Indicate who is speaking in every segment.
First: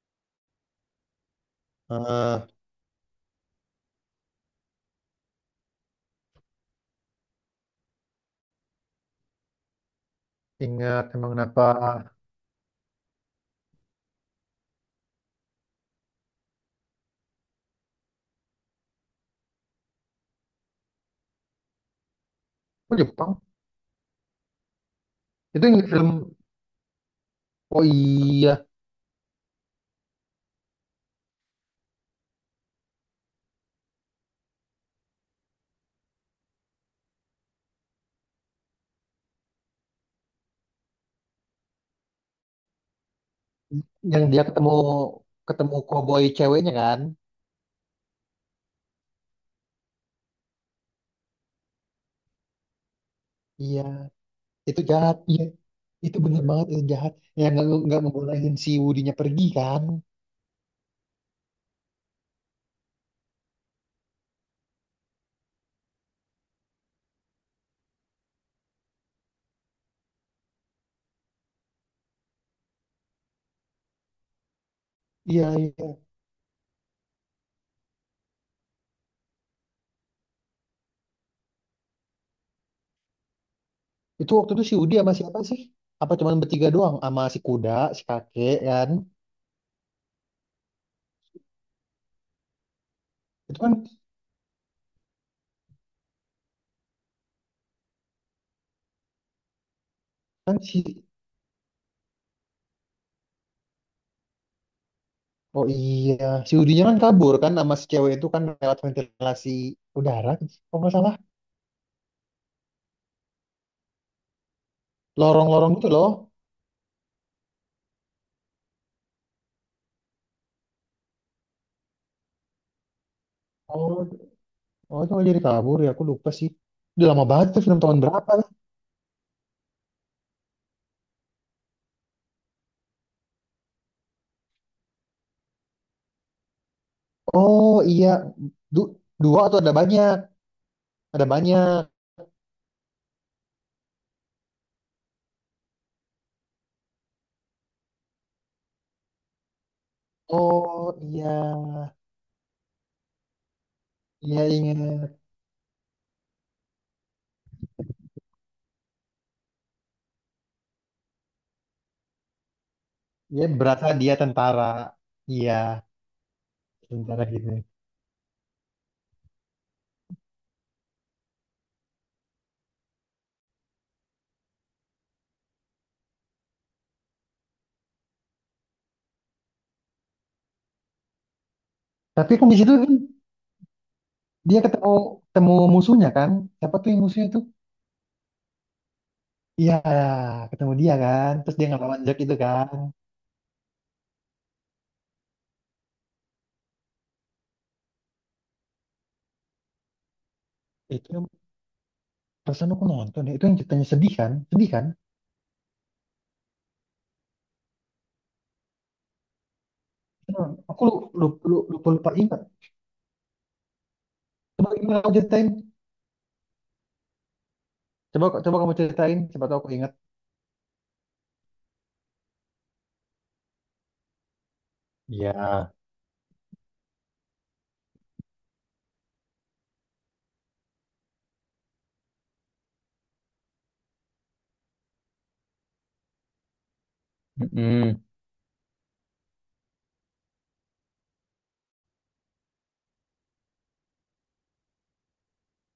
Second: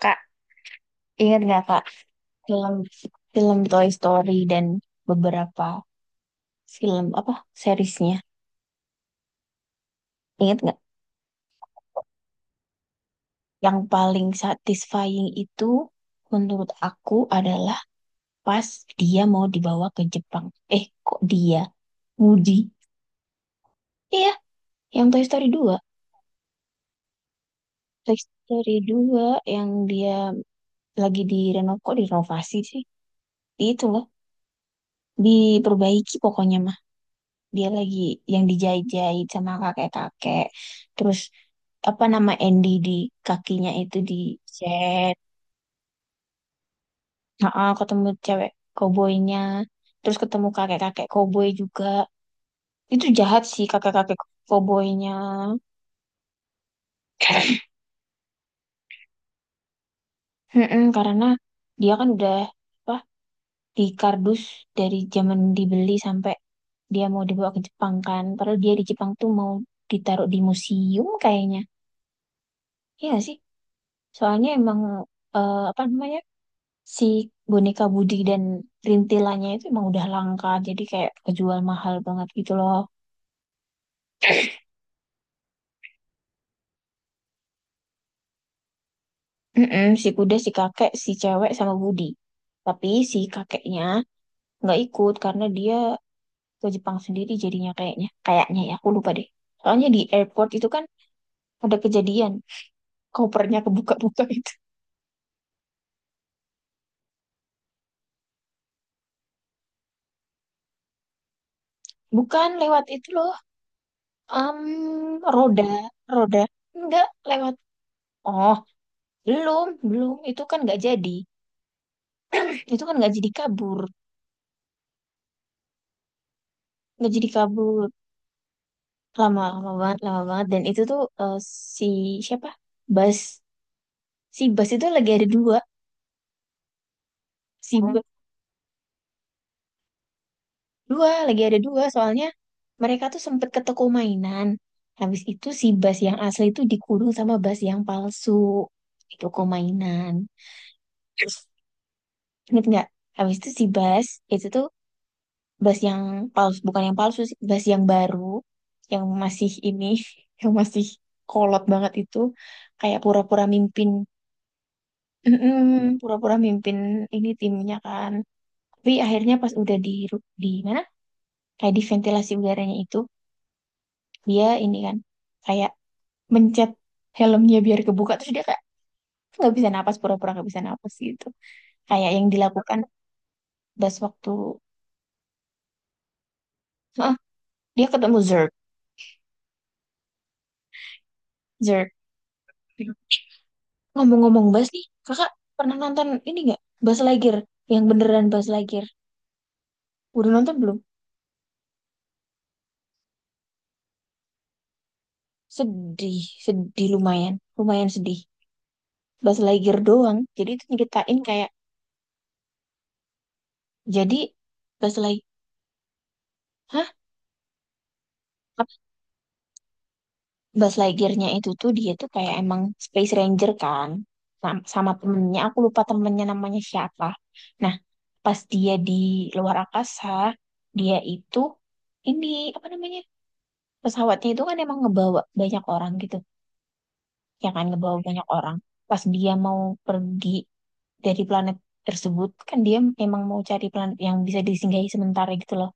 Speaker 1: Kak, ingat nggak Kak
Speaker 2: Ah,
Speaker 1: film film Toy Story dan beberapa film apa seriesnya? Ingat nggak?
Speaker 2: ingat emang kenapa?
Speaker 1: Yang paling satisfying itu menurut aku adalah pas dia mau dibawa ke Jepang. Eh, kok dia? Woody.
Speaker 2: Oh, Jepang.
Speaker 1: Iya, yang Toy Story
Speaker 2: Itu
Speaker 1: dua.
Speaker 2: yang film. Oh
Speaker 1: Toy
Speaker 2: iya,
Speaker 1: Story dua yang dia lagi direnovasi sih? Itu loh, diperbaiki pokoknya dia lagi yang dijahit-jahit sama kakek-kakek terus apa nama Andy di kakinya itu
Speaker 2: yang dia ketemu
Speaker 1: dicet.
Speaker 2: ketemu koboi ceweknya kan?
Speaker 1: Heeh, ketemu cewek koboynya terus ketemu kakek-kakek koboy juga, itu jahat sih
Speaker 2: Iya,
Speaker 1: kakek-kakek
Speaker 2: itu
Speaker 1: koboynya.
Speaker 2: jahat. Iya, itu bener banget itu jahat. Yang nggak nggak ngebolehin si Woody-nya pergi kan?
Speaker 1: Mm-mm, karena dia kan udah apa di kardus dari zaman dibeli sampai dia mau dibawa ke Jepang kan. Padahal dia di Jepang tuh mau ditaruh di museum kayaknya. Iya nggak sih. Soalnya emang
Speaker 2: Iya,
Speaker 1: apa
Speaker 2: iya.
Speaker 1: namanya? Si boneka Budi dan rintilannya itu emang udah langka, jadi kayak kejual mahal banget gitu loh.
Speaker 2: Itu waktu itu si Woody sama siapa sih? Apa cuman bertiga doang sama si kuda, si kakek kan?
Speaker 1: Mm-mm, si kuda, si kakek, si cewek sama Budi, tapi si
Speaker 2: Itu kan
Speaker 1: kakeknya nggak ikut karena dia ke Jepang sendiri jadinya, kayaknya kayaknya ya aku lupa deh. Soalnya di airport
Speaker 2: kan
Speaker 1: itu
Speaker 2: si
Speaker 1: kan ada kejadian kopernya kebuka-buka itu.
Speaker 2: Oh iya, si Woody kan kabur kan sama si cewek itu kan lewat ventilasi udara, kalau nggak salah.
Speaker 1: Bukan lewat itu loh, um, roda
Speaker 2: Lorong-lorong gitu loh.
Speaker 1: roda enggak lewat. Oh, belum belum itu kan nggak jadi, itu kan nggak jadi kabur.
Speaker 2: Oh, oh itu nggak jadi kabur ya. Aku lupa sih. Udah
Speaker 1: Nggak
Speaker 2: lama
Speaker 1: jadi
Speaker 2: banget tuh film,
Speaker 1: kabur
Speaker 2: tahun berapa ya?
Speaker 1: lama, lama banget, lama banget, dan itu tuh si siapa Bas, si Bas itu lagi ada dua,
Speaker 2: Oh
Speaker 1: si Bas
Speaker 2: iya. Du- Dua atau ada banyak?
Speaker 1: dua,
Speaker 2: Ada
Speaker 1: lagi ada
Speaker 2: banyak.
Speaker 1: dua soalnya mereka tuh sempet ke toko mainan. Habis itu si Bas yang asli tuh dikurung sama Bas yang palsu di toko mainan,
Speaker 2: Oh iya,
Speaker 1: inget nggak? Habis itu si Bas
Speaker 2: iya
Speaker 1: itu tuh
Speaker 2: ingat.
Speaker 1: Bas yang palsu, bukan yang palsu sih, Bas yang baru, yang masih ini yang masih kolot banget itu, kayak
Speaker 2: Iya,
Speaker 1: pura-pura
Speaker 2: berasa
Speaker 1: mimpin.
Speaker 2: dia tentara. Iya,
Speaker 1: Mm-mm, pura-pura mimpin
Speaker 2: tentara
Speaker 1: ini
Speaker 2: gitu.
Speaker 1: timnya kan. Tapi akhirnya pas udah di ru- di mana? Kayak di ventilasi udaranya itu, dia ini kan kayak mencet helmnya biar kebuka, terus dia kayak nggak bisa napas, pura-pura nggak bisa napas gitu. Kayak yang
Speaker 2: Tapi kan di situ
Speaker 1: dilakukan
Speaker 2: kan
Speaker 1: Bas waktu,
Speaker 2: dia ketemu ketemu musuhnya kan? Siapa tuh yang
Speaker 1: heeh,
Speaker 2: musuhnya tuh?
Speaker 1: dia ketemu Zerg.
Speaker 2: Iya, ketemu dia kan. Terus dia
Speaker 1: Zerg.
Speaker 2: ngelawan Jack itu kan.
Speaker 1: Ngomong-ngomong Bas nih, kakak pernah nonton ini nggak? Bas Lightyear, yang beneran Bas Lightyear. Udah nonton belum?
Speaker 2: Itu yang perasaan aku nonton ya. Itu yang ceritanya sedih kan? Sedih kan?
Speaker 1: Sedih, sedih lumayan, lumayan sedih. Bas Lightyear doang.
Speaker 2: Itu,
Speaker 1: Jadi itu
Speaker 2: aku
Speaker 1: nyeritain
Speaker 2: lupa
Speaker 1: kayak,
Speaker 2: lupa, lupa, lupa ingat.
Speaker 1: jadi
Speaker 2: Coba
Speaker 1: Buzz
Speaker 2: gimana kau
Speaker 1: Lightyear,
Speaker 2: ceritain?
Speaker 1: hah?
Speaker 2: Coba, kamu ceritain, siapa tahu aku ingat.
Speaker 1: Buzz Lightyear-nya itu tuh dia tuh kayak emang Space Ranger kan, sam- sama
Speaker 2: Iya,
Speaker 1: temennya. Aku lupa temennya namanya siapa. Nah, pas dia di luar angkasa, dia itu ini apa namanya, pesawatnya itu kan emang ngebawa banyak orang gitu, ya kan ngebawa
Speaker 2: mm,
Speaker 1: banyak orang. Pas dia mau pergi dari planet tersebut, kan dia emang mau cari planet yang bisa disinggahi sementara gitu loh.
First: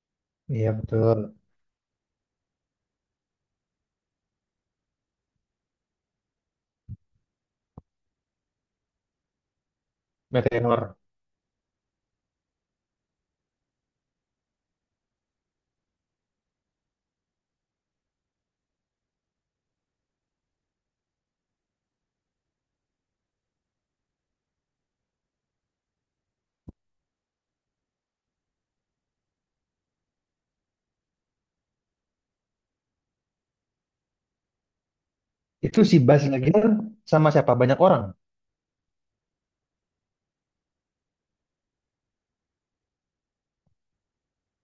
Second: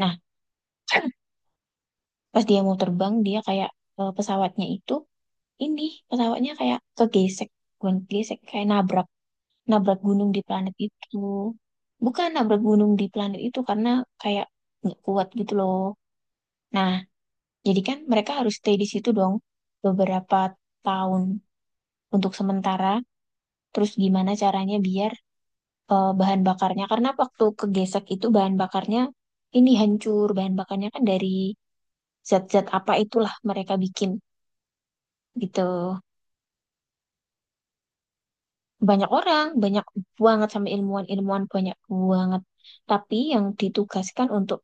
Speaker 1: Nah,
Speaker 2: iya betul.
Speaker 1: pas dia mau terbang, dia kayak, eh, pesawatnya itu, ini pesawatnya kayak kegesek, bukan gesek, kayak nabrak nabrak gunung di planet
Speaker 2: Meteor.
Speaker 1: itu, bukan nabrak gunung di planet itu karena kayak nggak kuat gitu loh. Nah, jadi kan mereka harus stay di situ dong beberapa tahun untuk sementara. Terus gimana caranya biar bahan bakarnya, karena waktu kegesek itu bahan bakarnya ini hancur, bahan bakarnya kan dari zat-zat apa itulah mereka bikin gitu.
Speaker 2: Itu si Bas Nagier sama siapa? Banyak orang.
Speaker 1: Banyak orang, banyak banget, sama ilmuwan-ilmuwan banyak banget. Tapi yang ditugaskan untuk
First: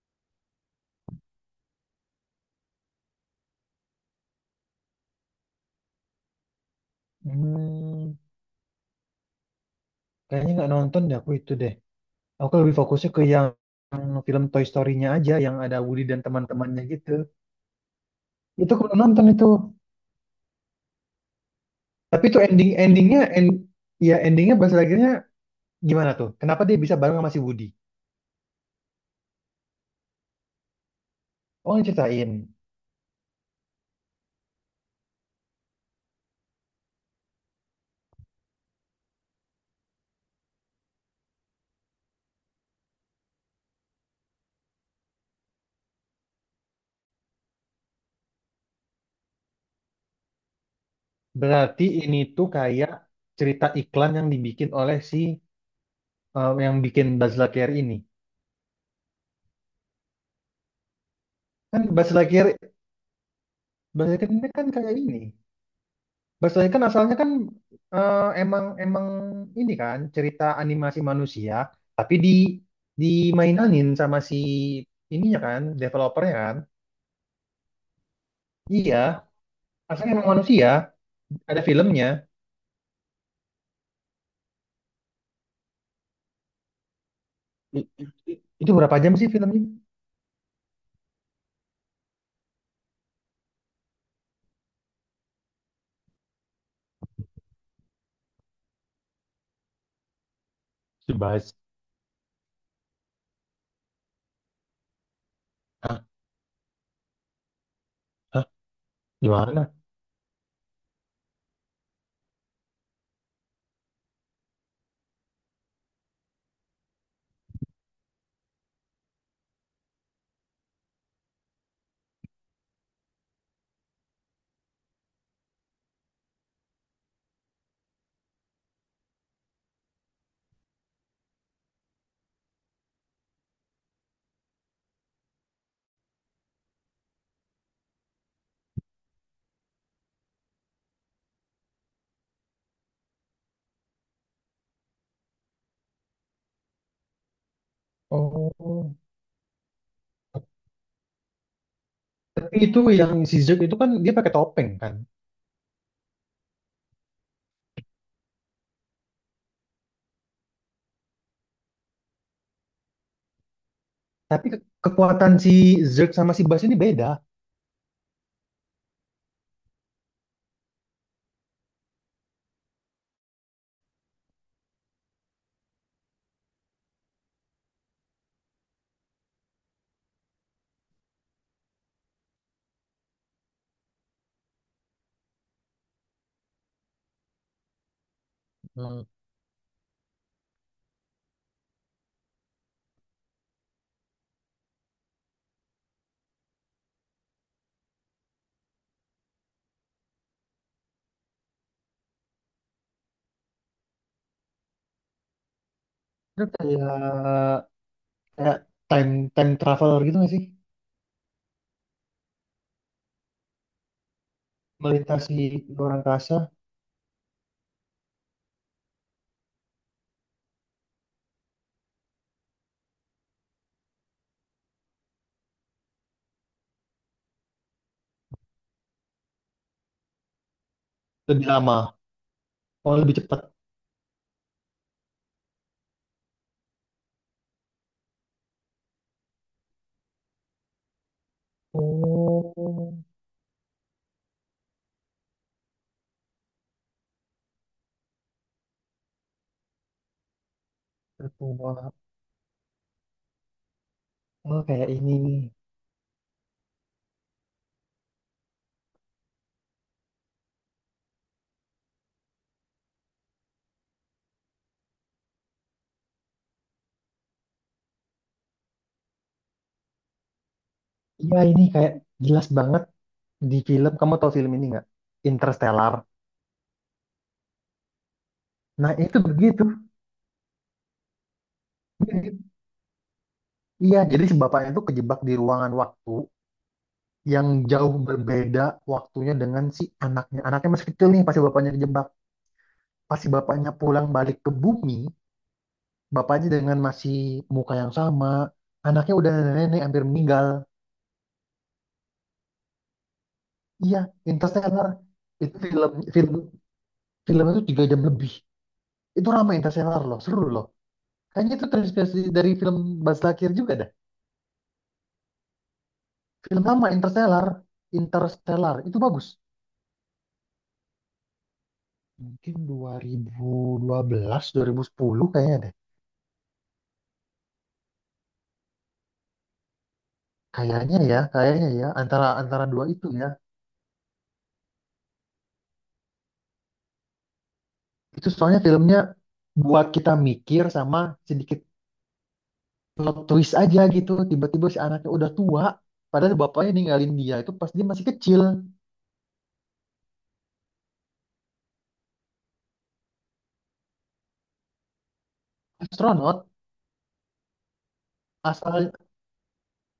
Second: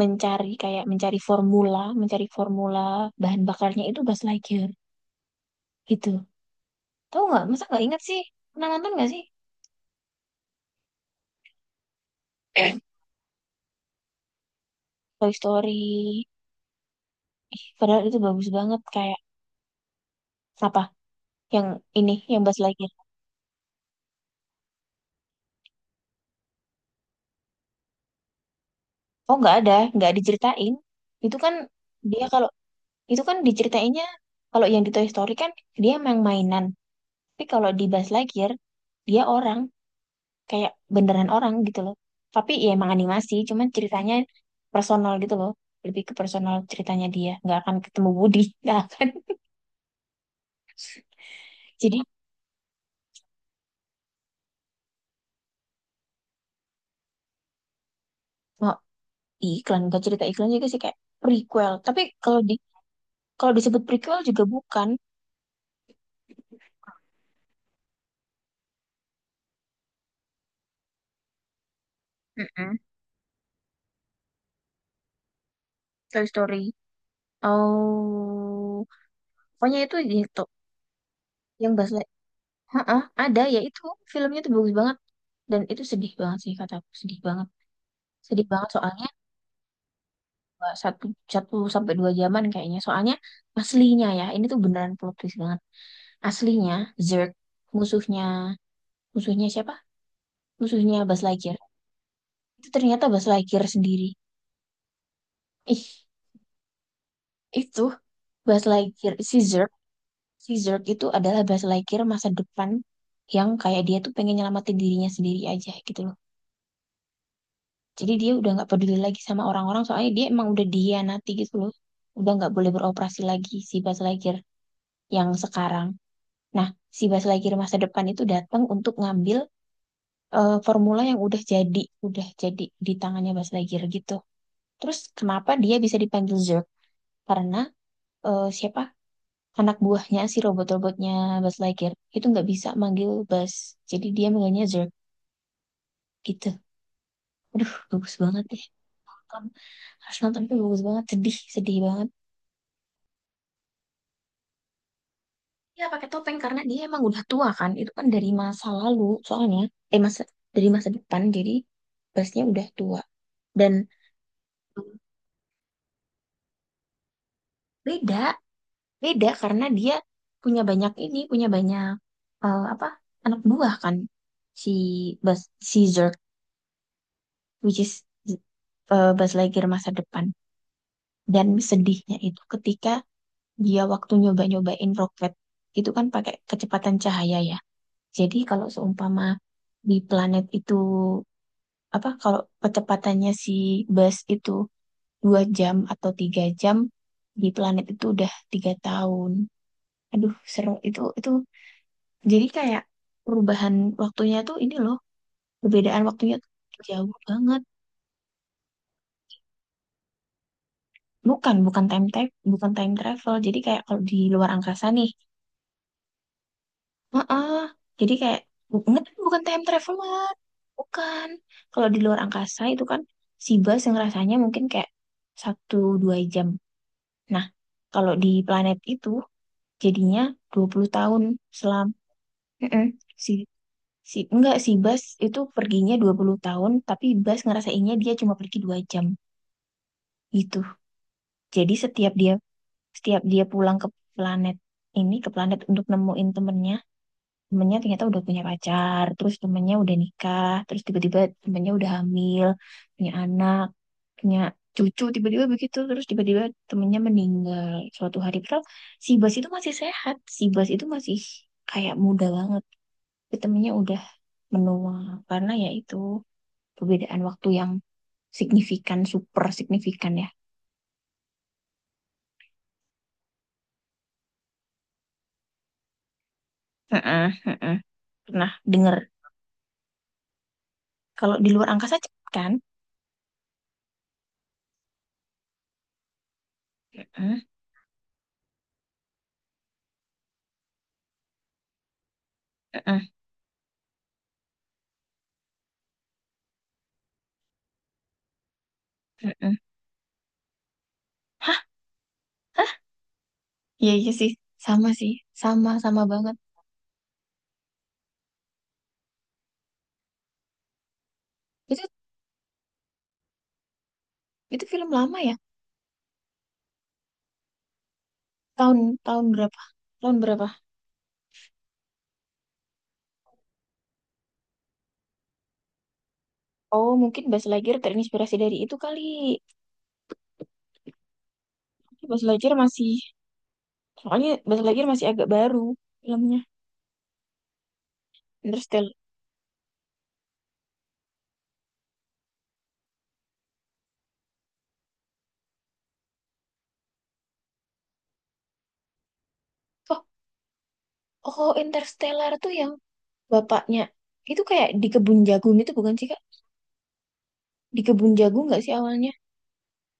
Speaker 1: mencari, kayak mencari formula bahan bakarnya itu Buzz Lightyear gitu. Tahu nggak? Masa nggak ingat
Speaker 2: Hmm,
Speaker 1: sih? Pernah nonton nggak sih?
Speaker 2: kayaknya nggak nonton deh aku itu deh. Aku lebih fokusnya ke yang film Toy Story-nya
Speaker 1: Toy
Speaker 2: aja, yang ada Woody dan
Speaker 1: Story.
Speaker 2: teman-temannya gitu.
Speaker 1: Ih, padahal itu bagus
Speaker 2: Itu
Speaker 1: banget
Speaker 2: aku belum
Speaker 1: kayak,
Speaker 2: nonton itu.
Speaker 1: apa? Yang ini,
Speaker 2: Tapi itu
Speaker 1: yang Buzz
Speaker 2: ending
Speaker 1: Lightyear.
Speaker 2: endingnya, end, ya endingnya Bas Nagier-nya gimana tuh? Kenapa dia bisa bareng sama si Woody?
Speaker 1: Oh nggak ada, nggak diceritain. Itu kan
Speaker 2: Oh, yang
Speaker 1: dia
Speaker 2: ceritain.
Speaker 1: kalau, itu kan diceritainnya kalau yang di Toy Story kan dia emang mainan. Tapi kalau di Buzz Lightyear dia orang, kayak beneran orang gitu loh, tapi ya emang animasi, cuman ceritanya personal gitu loh, lebih ke personal ceritanya, dia nggak akan ketemu Budi nggak akan,
Speaker 2: Berarti
Speaker 1: jadi
Speaker 2: ini tuh kayak cerita iklan yang dibikin oleh si yang bikin Buzz Lightyear ini.
Speaker 1: mau iklan, nggak cerita iklan juga sih, kayak prequel,
Speaker 2: Kan
Speaker 1: tapi
Speaker 2: Buzz
Speaker 1: kalau di,
Speaker 2: Lightyear,
Speaker 1: kalau disebut
Speaker 2: Buzz
Speaker 1: prequel
Speaker 2: Lightyear
Speaker 1: juga
Speaker 2: ini kan
Speaker 1: bukan.
Speaker 2: kayak ini. Buzz Lightyear kan asalnya kan emang emang ini kan cerita animasi manusia, tapi di
Speaker 1: Mm-mm.
Speaker 2: dimainanin sama si ininya kan,
Speaker 1: Toy
Speaker 2: developernya kan.
Speaker 1: Story, oh
Speaker 2: Iya,
Speaker 1: pokoknya itu
Speaker 2: asalnya emang
Speaker 1: gitu,
Speaker 2: manusia, ada
Speaker 1: yang bahasa,
Speaker 2: filmnya.
Speaker 1: heeh, ada ya itu, filmnya tuh bagus banget dan itu sedih banget sih, kata aku sedih banget, sedih banget
Speaker 2: Itu berapa
Speaker 1: soalnya,
Speaker 2: jam sih filmnya?
Speaker 1: eh, satu satu sampai dua jaman kayaknya. Soalnya aslinya ya, ini tuh beneran plot twist banget. Aslinya Zerg musuhnya, musuhnya siapa? Musuhnya Buzz
Speaker 2: Dibahas.
Speaker 1: Lightyear. Itu ternyata Buzz Lightyear sendiri.
Speaker 2: Hah?
Speaker 1: Ih, itu
Speaker 2: Hah?
Speaker 1: Buzz Lightyear
Speaker 2: Gimana?
Speaker 1: si Zerg itu adalah Buzz Lightyear masa depan, yang kayak dia tuh pengen nyelamatin dirinya sendiri aja gitu loh. Jadi dia udah nggak peduli lagi sama orang-orang, soalnya dia emang udah dihianati gitu loh. Udah nggak boleh beroperasi lagi si Buzz Lightyear yang sekarang. Nah, si Baslagir masa depan itu datang untuk ngambil, formula yang udah jadi di tangannya Baslagir gitu. Terus kenapa dia bisa dipanggil Zerg? Karena siapa? Anak buahnya, si robot-robotnya Baslagir itu nggak bisa manggil Bas. Jadi dia manggilnya Zerg gitu. Aduh, bagus banget deh.
Speaker 2: Oh,
Speaker 1: Nonton. Harus nonton, itu bagus banget, sedih, sedih banget.
Speaker 2: tapi itu yang si Zerg itu kan dia pakai topeng kan.
Speaker 1: Iya pakai topeng karena dia emang udah tua kan. Itu kan dari masa lalu soalnya. Eh masa, dari masa depan, jadi busnya udah tua. Dan
Speaker 2: Tapi kekuatan si Zerg sama si Bas ini beda.
Speaker 1: beda, beda karena dia punya banyak apa, anak buah kan si Buzz, si Zurg, which is, eh, Buzz Lightyear masa depan. Dan sedihnya itu ketika dia waktu nyoba-nyobain roket itu kan pakai kecepatan cahaya ya, jadi kalau
Speaker 2: Hmm.
Speaker 1: seumpama di planet itu apa, kalau kecepatannya si bus itu 2 jam atau 3 jam, di planet itu udah 3 tahun. Aduh, seru itu itu. Jadi kayak perubahan waktunya tuh ini loh, perbedaan waktunya
Speaker 2: Itu
Speaker 1: tuh
Speaker 2: kayak,
Speaker 1: jauh banget.
Speaker 2: kayak time time traveler gitu nggak sih?
Speaker 1: Bukan, bukan time travel, bukan time travel. Jadi kayak kalau di luar angkasa nih,
Speaker 2: Melintasi luar angkasa
Speaker 1: heeh. Jadi kayak bu- bukan time travel banget. Bukan. Kalau di luar angkasa itu kan si bus yang rasanya mungkin kayak 1 2 jam, nah, kalau di planet itu jadinya 20 tahun
Speaker 2: lebih
Speaker 1: selam.
Speaker 2: lama,
Speaker 1: Mm-mm.
Speaker 2: oh lebih
Speaker 1: Si,
Speaker 2: cepat.
Speaker 1: si, enggak, si Bas itu perginya 20 tahun, tapi Bas ngerasainnya dia cuma pergi 2 jam. Gitu. Jadi setiap dia,
Speaker 2: Oh,
Speaker 1: setiap dia pulang ke planet ini, ke planet untuk nemuin temennya, temennya ternyata udah punya pacar, terus temennya udah nikah, terus tiba-tiba temennya udah
Speaker 2: tertua.
Speaker 1: hamil, punya anak, punya
Speaker 2: Oh, kayak
Speaker 1: cucu
Speaker 2: ini nih.
Speaker 1: tiba-tiba begitu, terus tiba-tiba temennya meninggal suatu hari padahal si Bas itu masih sehat, si Bas itu masih kayak muda banget, tapi temennya udah menua, karena ya itu perbedaan waktu yang signifikan, super signifikan ya.
Speaker 2: Iya, ini kayak jelas banget di film. Kamu tahu film ini nggak? Interstellar.
Speaker 1: Heeh, heeh. Pernah
Speaker 2: Nah,
Speaker 1: dengar
Speaker 2: itu begitu.
Speaker 1: kalau di luar angkasa cepet
Speaker 2: Mirip.
Speaker 1: kan.
Speaker 2: Iya, jadi si bapaknya itu kejebak di ruangan waktu
Speaker 1: Heeh,
Speaker 2: yang jauh berbeda waktunya dengan si anaknya. Anaknya masih kecil nih pas si bapaknya kejebak.
Speaker 1: heeh,
Speaker 2: Pas si bapaknya pulang balik ke bumi, bapaknya dengan masih muka yang sama, anaknya udah
Speaker 1: heeh.
Speaker 2: nenek-nenek hampir meninggal.
Speaker 1: Hah, iya
Speaker 2: Iya,
Speaker 1: iya sih,
Speaker 2: Interstellar.
Speaker 1: sama sih,
Speaker 2: Itu
Speaker 1: sama
Speaker 2: film,
Speaker 1: sama
Speaker 2: film
Speaker 1: banget
Speaker 2: film itu tiga jam lebih. Itu ramai Interstellar loh, seru loh. Kayaknya itu
Speaker 1: itu.
Speaker 2: terinspirasi dari film Baz Luhrmann juga dah.
Speaker 1: Itu film lama ya,
Speaker 2: Film lama Interstellar, Interstellar
Speaker 1: tahun,
Speaker 2: itu
Speaker 1: tahun
Speaker 2: bagus.
Speaker 1: berapa tahun berapa?
Speaker 2: Mungkin 2012, 2010 kayaknya deh.
Speaker 1: Oh, mungkin Bas Lightyear terinspirasi dari itu kali.
Speaker 2: Kayaknya ya
Speaker 1: Tapi Bas
Speaker 2: antara
Speaker 1: Lightyear
Speaker 2: antara dua
Speaker 1: masih,
Speaker 2: itu ya.
Speaker 1: soalnya Bas Lightyear masih agak baru filmnya,
Speaker 2: Itu soalnya
Speaker 1: Interstellar.
Speaker 2: filmnya buat kita mikir sama sedikit plot twist aja gitu, tiba-tiba si anaknya udah tua padahal bapaknya ninggalin dia itu pas dia masih kecil.
Speaker 1: Oh, oh Interstellar tuh yang bapaknya. Itu kayak di kebun jagung itu bukan sih, Kak?
Speaker 2: Astronot,
Speaker 1: Di kebun jagung nggak sih
Speaker 2: asal,
Speaker 1: awalnya?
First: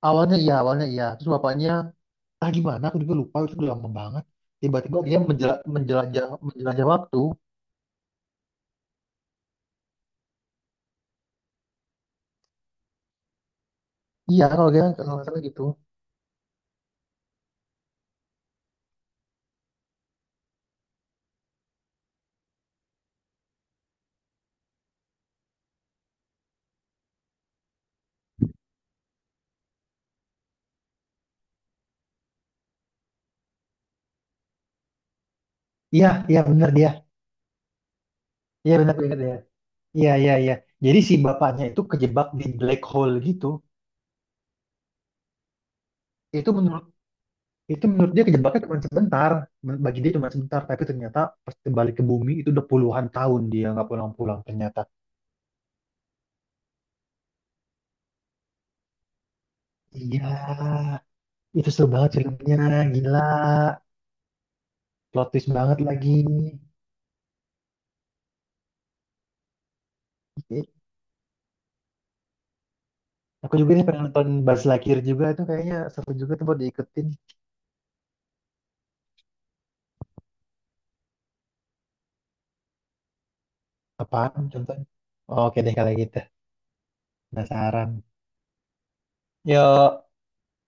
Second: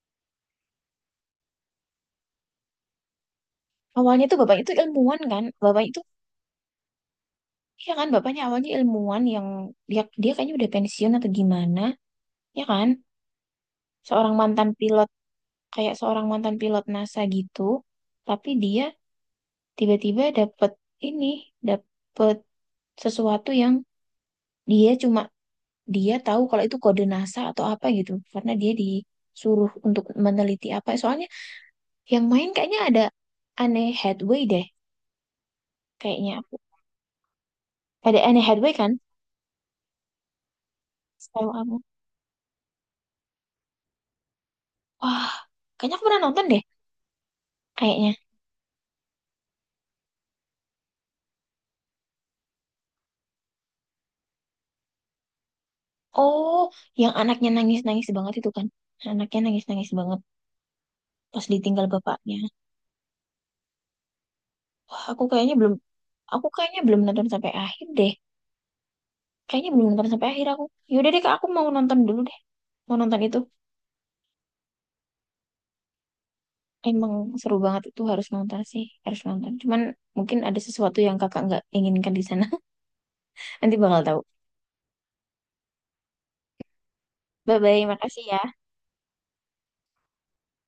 Speaker 2: awalnya iya, awalnya iya. Terus bapaknya, ah gimana aku juga lupa, itu udah lama banget.
Speaker 1: Awalnya tuh bapaknya tuh
Speaker 2: Tiba-tiba dia
Speaker 1: ilmuwan kan?
Speaker 2: menjela-
Speaker 1: Bapak itu,
Speaker 2: menjelajah menjelajah waktu.
Speaker 1: iya kan? Bapaknya awalnya ilmuwan yang, dia, dia kayaknya udah pensiun atau gimana, ya kan? Seorang
Speaker 2: Iya,
Speaker 1: mantan
Speaker 2: kalau dia kan,
Speaker 1: pilot,
Speaker 2: kalau nggak salah gitu.
Speaker 1: kayak seorang mantan pilot NASA gitu. Tapi dia tiba-tiba dapet ini, dapet sesuatu yang, dia cuma, dia tahu kalau itu kode NASA atau apa gitu, karena dia disuruh untuk meneliti apa soalnya, yang main kayaknya ada Anne Hathaway deh,
Speaker 2: Iya
Speaker 1: kayaknya
Speaker 2: iya
Speaker 1: aku,
Speaker 2: benar dia,
Speaker 1: ada Anne Hathaway
Speaker 2: iya benar
Speaker 1: kan,
Speaker 2: benar dia. Iya iya iya, jadi si
Speaker 1: setahu
Speaker 2: bapaknya
Speaker 1: aku.
Speaker 2: itu kejebak di black hole gitu.
Speaker 1: Wah, kayaknya aku pernah nonton
Speaker 2: Itu
Speaker 1: deh,
Speaker 2: menurut, itu
Speaker 1: kayaknya.
Speaker 2: menurut dia kejebaknya cuma sebentar. Bagi dia cuma sebentar, tapi ternyata pas kembali ke bumi itu udah puluhan tahun dia nggak pulang-pulang ternyata.
Speaker 1: Oh, yang anaknya nangis-nangis banget itu kan, anaknya nangis-nangis banget
Speaker 2: Iya,
Speaker 1: pas
Speaker 2: itu
Speaker 1: ditinggal
Speaker 2: seru banget
Speaker 1: bapaknya.
Speaker 2: filmnya, gila,
Speaker 1: Wah, aku
Speaker 2: plot twist
Speaker 1: kayaknya belum,
Speaker 2: banget lagi.
Speaker 1: aku kayaknya belum nonton sampai akhir deh. Kayaknya belum nonton sampai akhir aku.
Speaker 2: Ih,
Speaker 1: Yaudah deh, Kak, aku mau nonton dulu deh. Mau nonton itu.
Speaker 2: aku juga nih pengen nonton Buzz Lightyear juga, itu kayaknya seru juga tuh buat diikutin.
Speaker 1: Emang seru banget, itu harus nonton sih, harus nonton. Cuman mungkin ada sesuatu yang kakak nggak inginkan di sana. Nanti bakal tahu.
Speaker 2: Apaan contohnya? Oke deh kalau gitu,
Speaker 1: Bye bye,
Speaker 2: penasaran.
Speaker 1: makasih ya.
Speaker 2: Yuk.